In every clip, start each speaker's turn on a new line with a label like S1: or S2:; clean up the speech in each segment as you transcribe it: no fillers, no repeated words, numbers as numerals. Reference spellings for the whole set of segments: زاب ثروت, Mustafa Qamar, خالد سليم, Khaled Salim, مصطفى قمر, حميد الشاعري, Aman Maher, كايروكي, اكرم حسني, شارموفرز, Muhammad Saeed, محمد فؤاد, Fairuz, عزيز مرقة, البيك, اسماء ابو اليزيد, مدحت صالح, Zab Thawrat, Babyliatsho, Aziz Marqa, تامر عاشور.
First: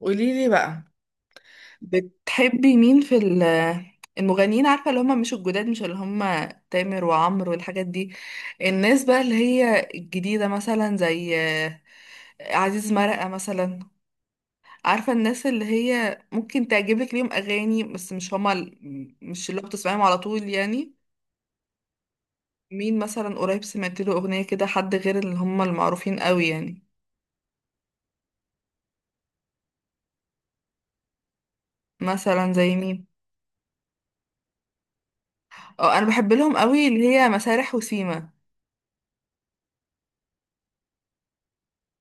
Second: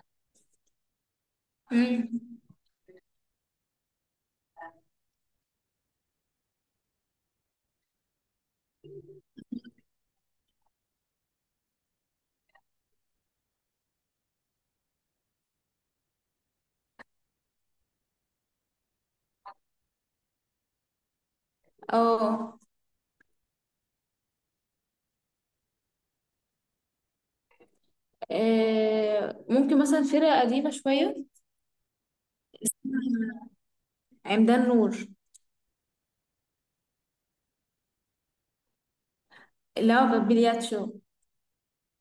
S1: قوليلي بقى،
S2: مم.
S1: بتحبي مين في المغنيين؟ عارفة اللي هم مش الجداد، مش اللي هم تامر وعمرو والحاجات دي. الناس بقى اللي هي الجديدة مثلا زي عزيز مرقة مثلا. عارفة الناس اللي هي ممكن تعجبك ليهم أغاني بس مش هما مش اللي بتسمعيهم على طول يعني.
S2: اه.
S1: مين مثلا قريب سمعت له أغنية كده، حد غير اللي هما المعروفين قوي يعني؟
S2: ممكن مثلا فرقة قديمة شوية.
S1: مثلا زي مين؟
S2: عمدان نور.
S1: اه، أنا بحب لهم قوي اللي هي مسارح وسيما.
S2: اللي هو بابيلياتشو.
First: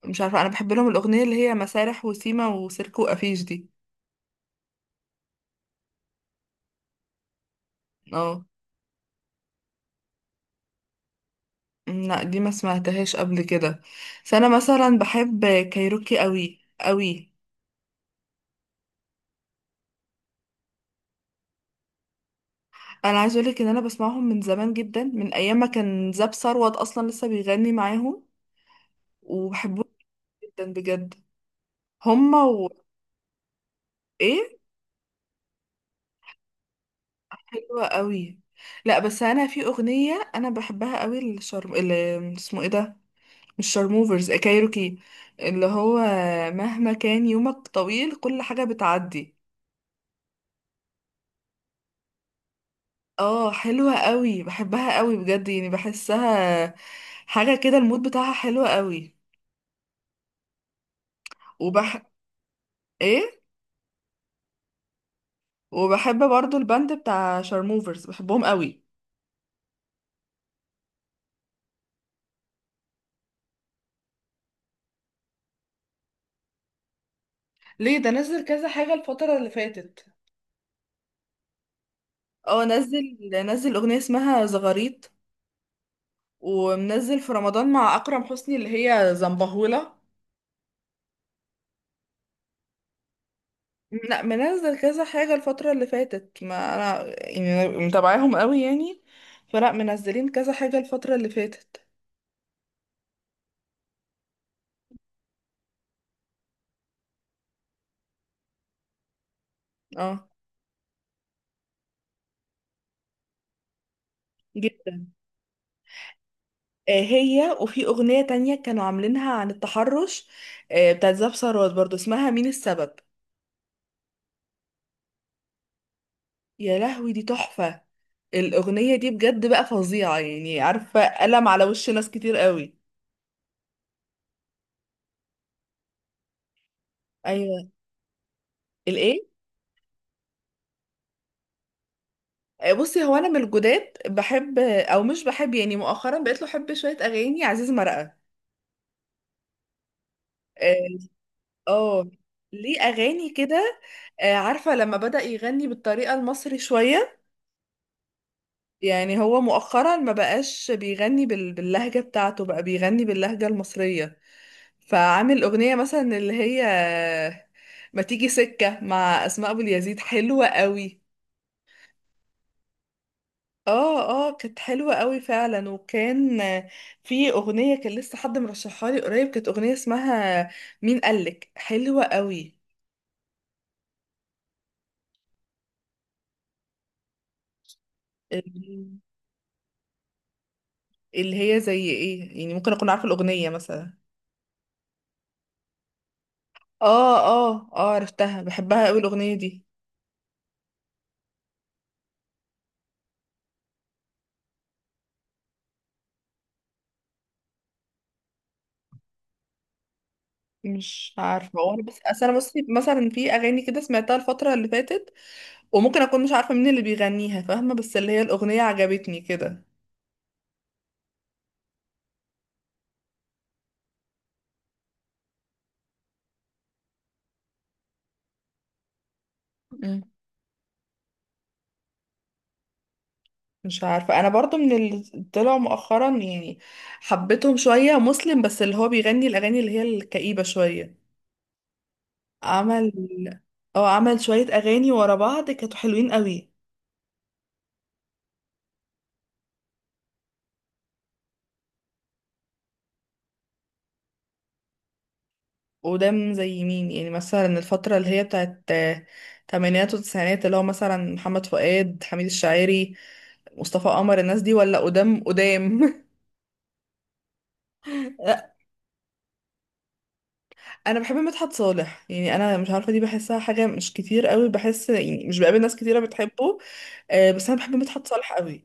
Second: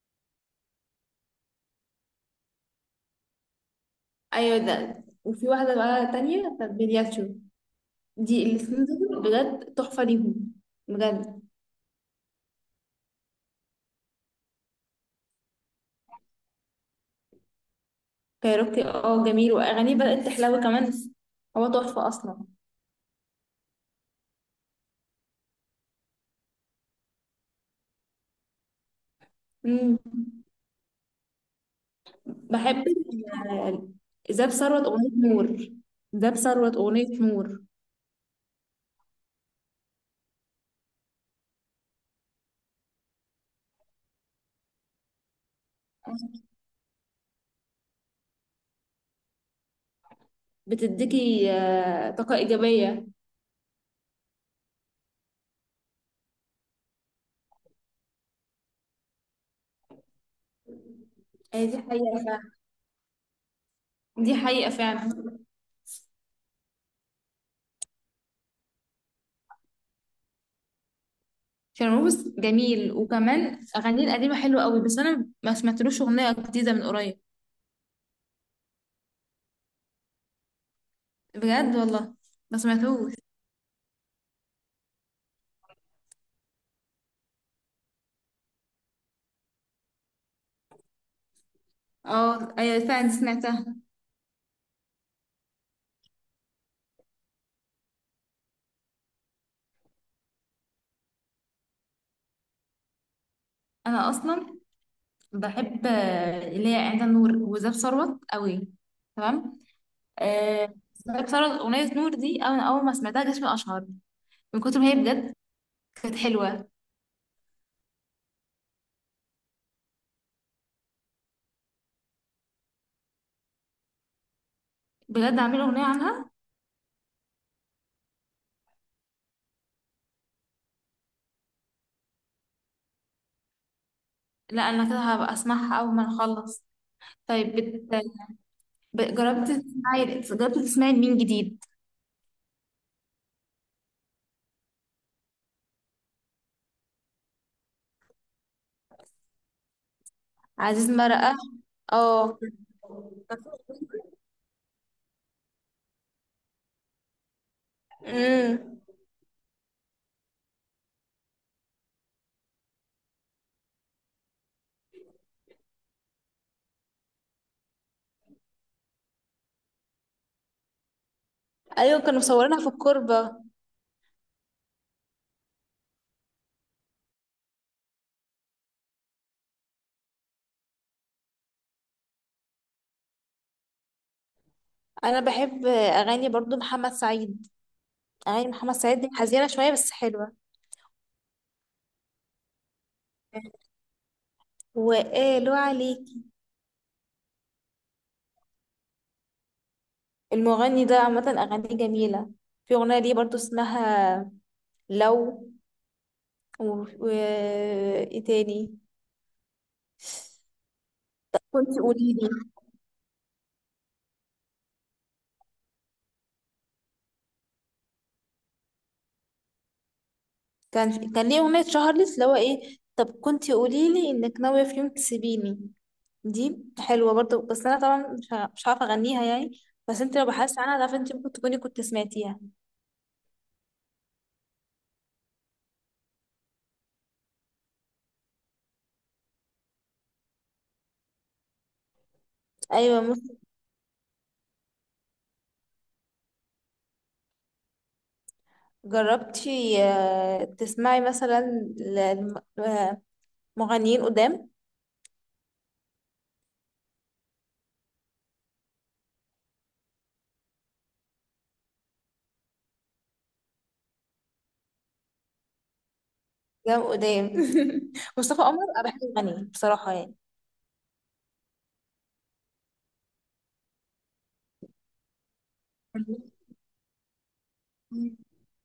S1: مش عارفة، أنا بحب لهم الأغنية اللي هي مسارح وسيما وسيركو وأفيش دي.
S2: ايوه، ده وفي واحدة بقى تانية بابيلياتشو. دي
S1: اه.
S2: الاتنين دول بجد تحفة ليهم، بجد.
S1: لا دي ما سمعتهاش قبل كده. بس أنا مثلا بحب كايروكي قوي قوي.
S2: كايروكي، جميل واغانيه بدأت تحلو كمان. هو تحفة اصلا.
S1: أنا عايزة أقولك إن أنا بسمعهم من زمان جدا، من أيام ما كان زاب ثروت أصلا لسه بيغني معاهم، وبحبهم
S2: مم.
S1: جدا بجد. هما و...
S2: بحب زاب
S1: إيه؟
S2: ثروت اغنية نور. زاب ثروت اغنية نور
S1: حلوة قوي. لا بس أنا في أغنية أنا بحبها قوي، الشرم اللي اسمه إيه ده، مش شارموفرز، كايروكي، اللي هو مهما كان يومك طويل كل حاجة بتعدي.
S2: بتديكي طاقة ايجابية.
S1: اه حلوة قوي، بحبها قوي بجد يعني. بحسها حاجة كده، المود بتاعها حلوة قوي.
S2: دي
S1: وبح
S2: حقيقة فعلا.
S1: ايه؟
S2: دي حقيقة فعلا
S1: وبحب برضو الباند بتاع شارموفرز، بحبهم قوي.
S2: فيروز جميل، وكمان أغانيه القديمة حلوة قوي، بس أنا ما سمعتلوش أغنية جديدة من قريب.
S1: ليه؟ ده نزل كذا حاجة الفترة اللي فاتت.
S2: بجد والله، ما
S1: اه نزل.
S2: سمعتهوش.
S1: نزل اغنية اسمها زغاريط، ومنزل في رمضان مع اكرم حسني اللي هي زنبهولة.
S2: اه، أيوة فعلا سمعتها.
S1: لا منزل كذا حاجة الفترة اللي فاتت، ما انا يعني متابعاهم قوي يعني، فلا منزلين كذا حاجة الفترة اللي فاتت.
S2: أنا أصلا بحب اللي هي عند النور وزاب ثروت قوي. تمام.
S1: اه
S2: زاب ثروت أغنية نور دي أنا أول ما سمعتها جسمي أشعر من كتر ما هي،
S1: جدا.
S2: بجد كانت حلوة.
S1: آه هي، وفي أغنية تانية كانوا عاملينها عن التحرش، آه بتاعت زاب ثروت برضو، اسمها مين السبب.
S2: بجد عاملة أغنية عنها.
S1: يا لهوي دي تحفة، الأغنية دي بجد بقى فظيعة يعني، عارفة قلم على وش ناس كتير قوي.
S2: لا أنا كده هبقى أسمعها أول ما نخلص. طيب
S1: ايوه. الايه؟
S2: جربت تسمعي، مين جديد؟
S1: بصي، هو انا من الجداد بحب او مش بحب يعني، مؤخرا بقيت له احب شويه اغاني عزيز مرقه.
S2: عزيز
S1: آه.
S2: مرقة.
S1: اه.
S2: اه.
S1: ليه اغاني كده، عارفه، لما بدأ يغني بالطريقه المصري شويه.
S2: امم.
S1: يعني هو مؤخرا ما بقاش بيغني باللهجه بتاعته، بقى بيغني باللهجه المصريه. فعامل اغنيه مثلا اللي هي ما تيجي سكه مع اسماء ابو اليزيد، حلوه قوي.
S2: ايوه، كانوا مصورينها في الكوربة.
S1: اه اه، كانت حلوه قوي فعلا. وكان في اغنيه كان لسه حد مرشحها لي قريب، كانت اغنيه اسمها مين قالك، حلوه قوي.
S2: انا بحب اغاني برضو محمد سعيد. اغاني محمد سعيد دي حزينة شوية بس حلوة.
S1: اللي هي زي ايه يعني، ممكن اكون عارفة الأغنية مثلا.
S2: وقالوا عليكي.
S1: اه اه اه، عرفتها، بحبها قوي الاغنيه دي.
S2: المغني ده عامة اغانيه جميلة. في اغنية ليه برضو اسمها لو، و... ايه تاني.
S1: مش عارفة، هو
S2: كنت
S1: انا بس اصل
S2: قوليلي.
S1: انا بصي، مثلا في اغاني كده سمعتها الفترة اللي فاتت، وممكن اكون مش عارفة مين اللي بيغنيها، فاهمة؟ بس اللي هي الأغنية عجبتني كده.
S2: كان ليه اغنية شهرلس اللي هو ايه. طب كنت قوليلي انك ناوية في يوم تسيبيني. دي حلوة برضو، بس أنا طبعا مش هعرف أغنيها يعني. بس
S1: مم.
S2: انت لو بحثت عنها تعرفي انت ممكن تكوني كنت سمعتيها.
S1: مش عارفة، انا برضو من اللي طلعوا مؤخرا يعني، حبيتهم شوية مسلم، بس اللي هو بيغني الاغاني اللي هي الكئيبة شوية. عمل...
S2: أيوة ممكن.
S1: اه عمل شوية اغاني ورا بعض كانوا حلوين قوي.
S2: جربتي تسمعي مثلا ل- لم- مغنيين قدام؟
S1: قدام زي مين يعني؟ مثلا الفترة اللي هي بتاعت تمانينات وتسعينات، اللي هو مثلا محمد فؤاد، حميد الشاعري، مصطفى قمر، الناس دي؟ ولا قدام قدام؟
S2: قدام قدام مصطفى
S1: لا،
S2: قمر أنا بحب أغانيه بصراحة يعني.
S1: انا بحب مدحت صالح يعني، انا مش عارفه دي، بحسها حاجه مش كتير قوي، بحس يعني مش بقابل ناس كتيره بتحبه، بس انا بحب مدحت صالح قوي.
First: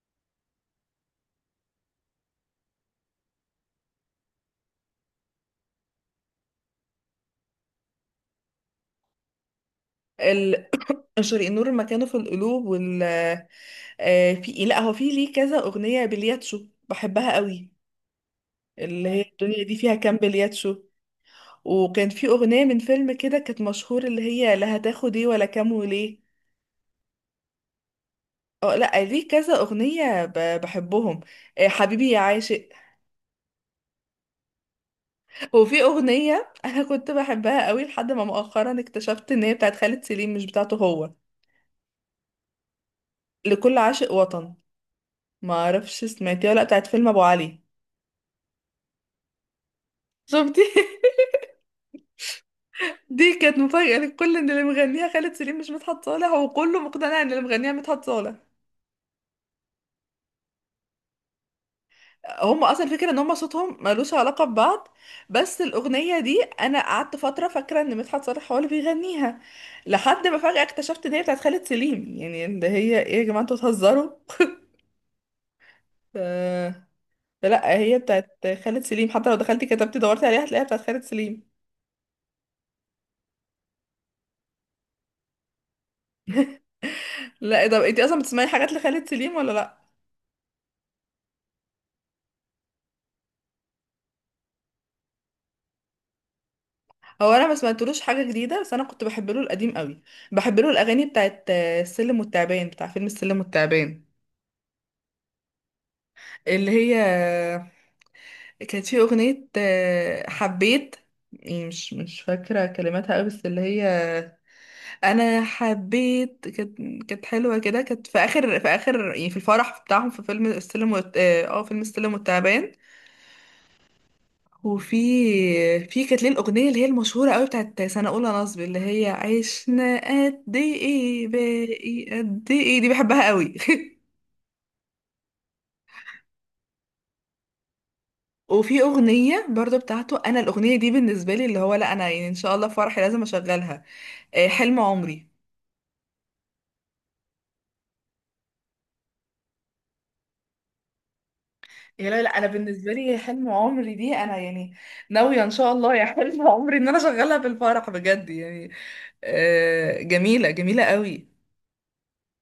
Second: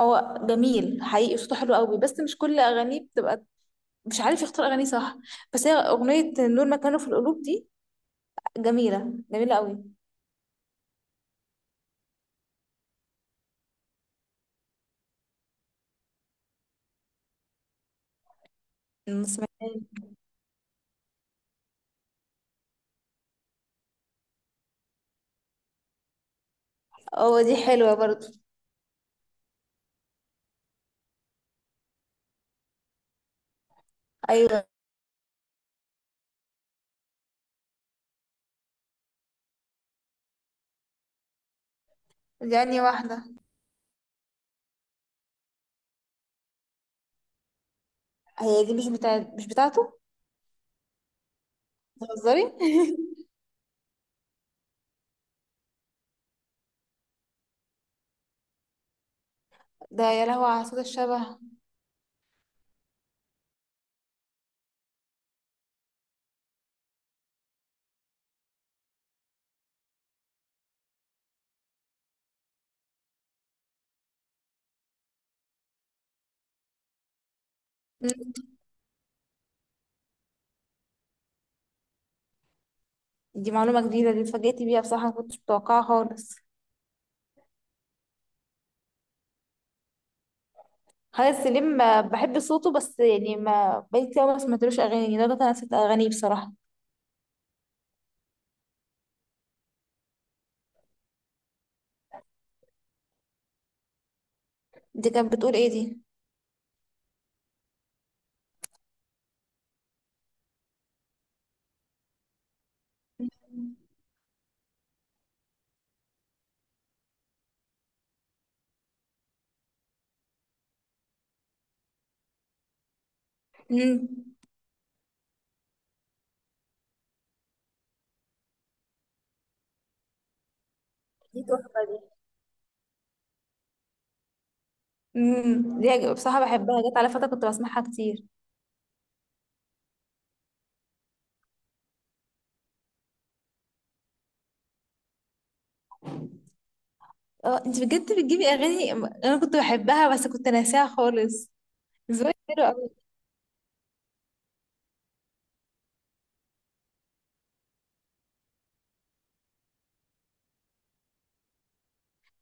S2: هو جميل حقيقي، صوته حلو قوي، بس مش كل أغانيه بتبقى. مش عارف يختار أغانيه صح. بس هي أغنية نور مكانه في القلوب دي جميلة، جميلة قوي.
S1: ال- شريق النور مكانه في القلوب، وال... في، لا هو في ليه كذا اغنيه بلياتشو بحبها قوي، اللي هي الدنيا دي
S2: سمعتها.
S1: فيها كام بلياتشو. وكان في أغنية من فيلم كده كانت مشهور، اللي هي لا هتاخد ايه ولا كام وليه.
S2: اه دي حلوة برضو.
S1: اه لا، ليه كذا أغنية بحبهم. حبيبي يا عاشق.
S2: أيوة.
S1: وفي أغنية أنا كنت بحبها قوي، لحد ما مؤخرا اكتشفت إن هي بتاعت خالد سليم مش بتاعته هو،
S2: دي أنهي واحدة؟
S1: لكل عاشق وطن. ما أعرفش سمعتيها ولا لأ، بتاعت فيلم أبو علي.
S2: هي دي مش بتاعته.
S1: شفتي؟
S2: بتهزري.
S1: دي كانت مفاجأة للكل إن اللي مغنيها خالد سليم مش مدحت صالح، وكله مقتنع إن اللي مغنيها مدحت صالح.
S2: ده يا لهوي على صوت الشبه.
S1: هم اصلا الفكره ان هم صوتهم ملوش علاقه ببعض، بس الاغنيه دي انا قعدت فتره فاكره ان مدحت صالح هو اللي بيغنيها، لحد ما فجاه اكتشفت ان هي بتاعت خالد سليم، يعني اللي هي ايه يا جماعه انتوا بتهزروا؟ ف- لا هي بتاعت
S2: مم.
S1: خالد سليم، حتى لو دخلتي كتبتي دورتي عليها هتلاقيها بتاعت خالد سليم.
S2: دي معلومة جديدة، دي اتفاجئت بيها بصراحة، ما كنتش متوقعها خالص.
S1: لا طب انتي اصلا بتسمعي حاجات لخالد سليم ولا لا؟
S2: خالد سليم بحب صوته، بس يعني ما بقيت كتير أوي، ما سمعتلوش أغاني يعني، ده أنا نسيت أغانيه بصراحة.
S1: هو انا ما سمعتلوش حاجه جديده، بس انا كنت بحب له القديم قوي. بحب له الاغاني بتاعت السلم والتعبان، بتاع فيلم السلم والتعبان.
S2: دي كانت بتقول إيه دي؟
S1: اللي هي كانت في أغنية حبيت، يعني مش فاكرة كلماتها قوي، بس اللي هي أنا حبيت. كانت كانت حلوة كده، كانت في آخر، في آخر يعني في الفرح بتاعهم في فيلم اه فيلم السلم والتعبان.
S2: مم.
S1: وفي في كانت ليه الأغنية اللي هي المشهورة قوي بتاعت سنة أولى نصب، اللي هي عشنا قد إيه
S2: دي تحفة دي.
S1: باقي قد إيه، دي بحبها قوي.
S2: مم. بصراحة بحبها، جت على فترة كنت بسمعها كتير.
S1: وفي اغنيه برضو بتاعته، انا الاغنيه دي بالنسبه لي اللي هو، لا انا يعني ان شاء الله في فرحي لازم اشغلها، حلم عمري.
S2: اه، انت بجد بتجيبي أغاني أنا كنت بحبها بس كنت ناساها خالص.
S1: يا لا لا،
S2: ذوقك
S1: انا
S2: حلو.
S1: بالنسبه لي حلم عمري دي انا يعني ناويه ان شاء الله يا حلم عمري ان انا اشغلها في الفرح بجد يعني، جميله جميله قوي.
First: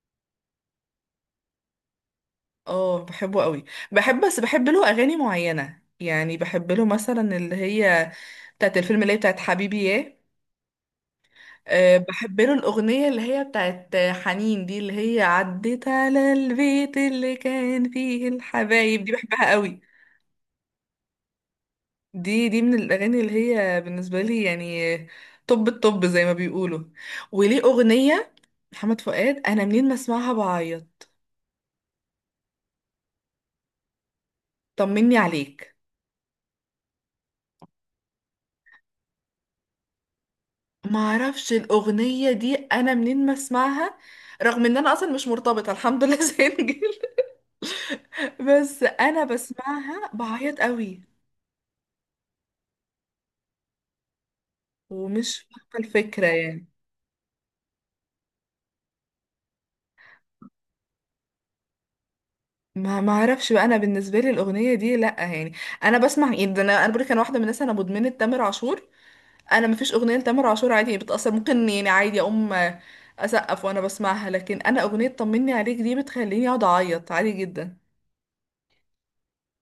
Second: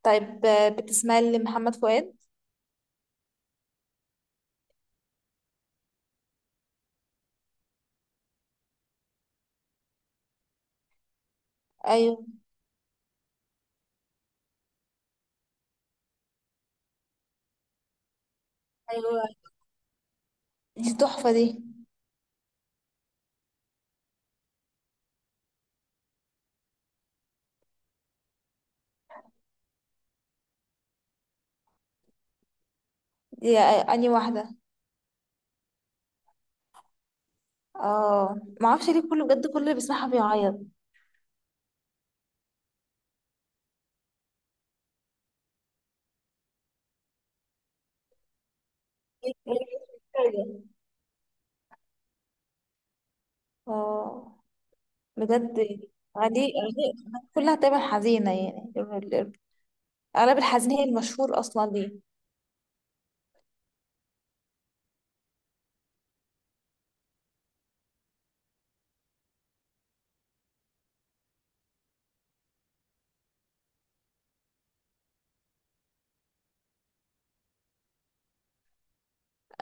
S2: طيب بتسمعي لمحمد فؤاد؟
S1: اه بحبه قوي. بحب بس بحب له اغاني معينه يعني، بحب له مثلا اللي هي بتاعت الفيلم اللي هي بتاعت حبيبي ياه. أه
S2: ايوه.
S1: بحب له الأغنية اللي هي بتاعت حنين دي، اللي هي عدت على البيت اللي كان فيه الحبايب دي،
S2: ايوه،
S1: بحبها قوي.
S2: دي تحفه دي.
S1: دي دي من الأغاني اللي هي بالنسبة لي يعني طب الطب زي ما بيقولوا. وليه أغنية محمد فؤاد، أنا منين ما أسمعها بعيط،
S2: دي اني واحده.
S1: طمني عليك.
S2: اه، ما اعرفش ليه، كله بجد كل اللي بيسمعها بيعيط.
S1: معرفش الأغنية دي، أنا منين ما أسمعها، رغم إن أنا أصلا مش مرتبطة الحمد لله سنجل، بس أنا بسمعها بعيط قوي،
S2: اه،
S1: ومش
S2: بجد.
S1: فاهمة الفكرة
S2: أغانيه
S1: يعني.
S2: أغانيه كلها تقريبا حزينة يعني. أغلب الحزين هي المشهور أصلا ليه.
S1: ما ما اعرفش بقى، انا بالنسبه لي الاغنيه دي لا يعني. انا بسمع يعني، ده انا، انا بقولك انا واحده من الناس انا مدمنه تامر عاشور، انا ما فيش اغنيه لتامر عاشور عادي يعني، بتاثر ممكن يعني عادي اقوم اسقف وانا بسمعها، لكن انا اغنيه طمني عليك دي بتخليني اقعد اعيط عادي جدا.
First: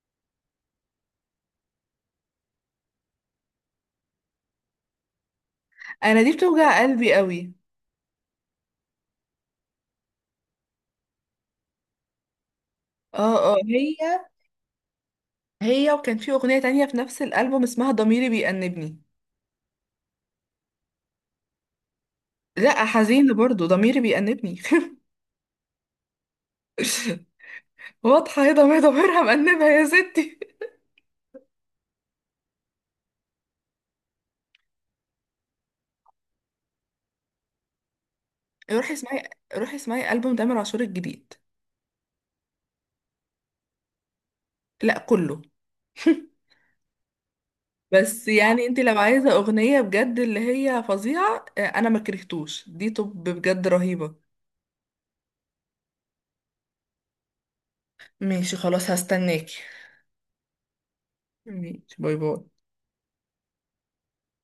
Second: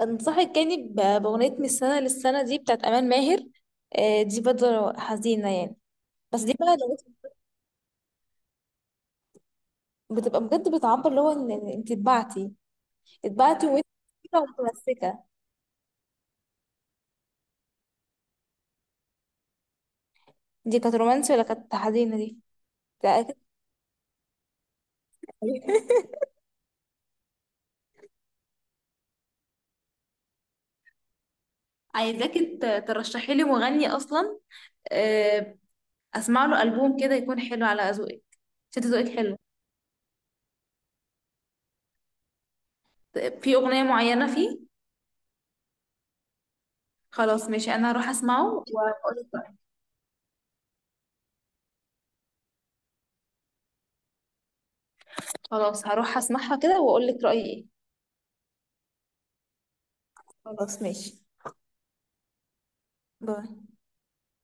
S2: أنصحك يعني بأغنية من السنة للسنة دي بتاعت أمان ماهر. دي برضه حزينة يعني.
S1: انا دي
S2: بس دي بقى
S1: بتوجع
S2: لو
S1: قلبي قوي.
S2: بتبقى بجد، بتعبر اللي هو إن أنت اتبعتي،
S1: اه اه هي.
S2: وأنت متمسكة.
S1: هي وكان في اغنيه تانية في نفس الالبوم اسمها ضميري بيأنبني.
S2: دي كانت رومانسي ولا كانت حزينة دي؟
S1: لا
S2: لا
S1: حزينه
S2: كانت
S1: برضو ضميري بيأنبني.
S2: حزينة.
S1: واضحه هي ضميرها مأنبها يا ستي.
S2: عايزاكي ترشحي لي مغني اصلا، آه، اسمع له البوم كده يكون حلو على ذوقك، عشان
S1: روحي
S2: ذوقك
S1: اسمعي،
S2: حلو،
S1: روحي اسمعي ألبوم تامر عاشور الجديد.
S2: في اغنيه معينه فيه.
S1: لا كله.
S2: خلاص ماشي، انا هروح
S1: بس
S2: اسمعه
S1: يعني انت لو
S2: واقول
S1: عايزة
S2: لك رايي.
S1: أغنية بجد اللي هي فظيعة انا ما كرهتوش دي طب بجد رهيبة.
S2: خلاص هروح اسمعها كده واقول لك رايي ايه.
S1: ماشي خلاص، هستناكي.
S2: خلاص ماشي،
S1: ماشي، باي باي.
S2: باي.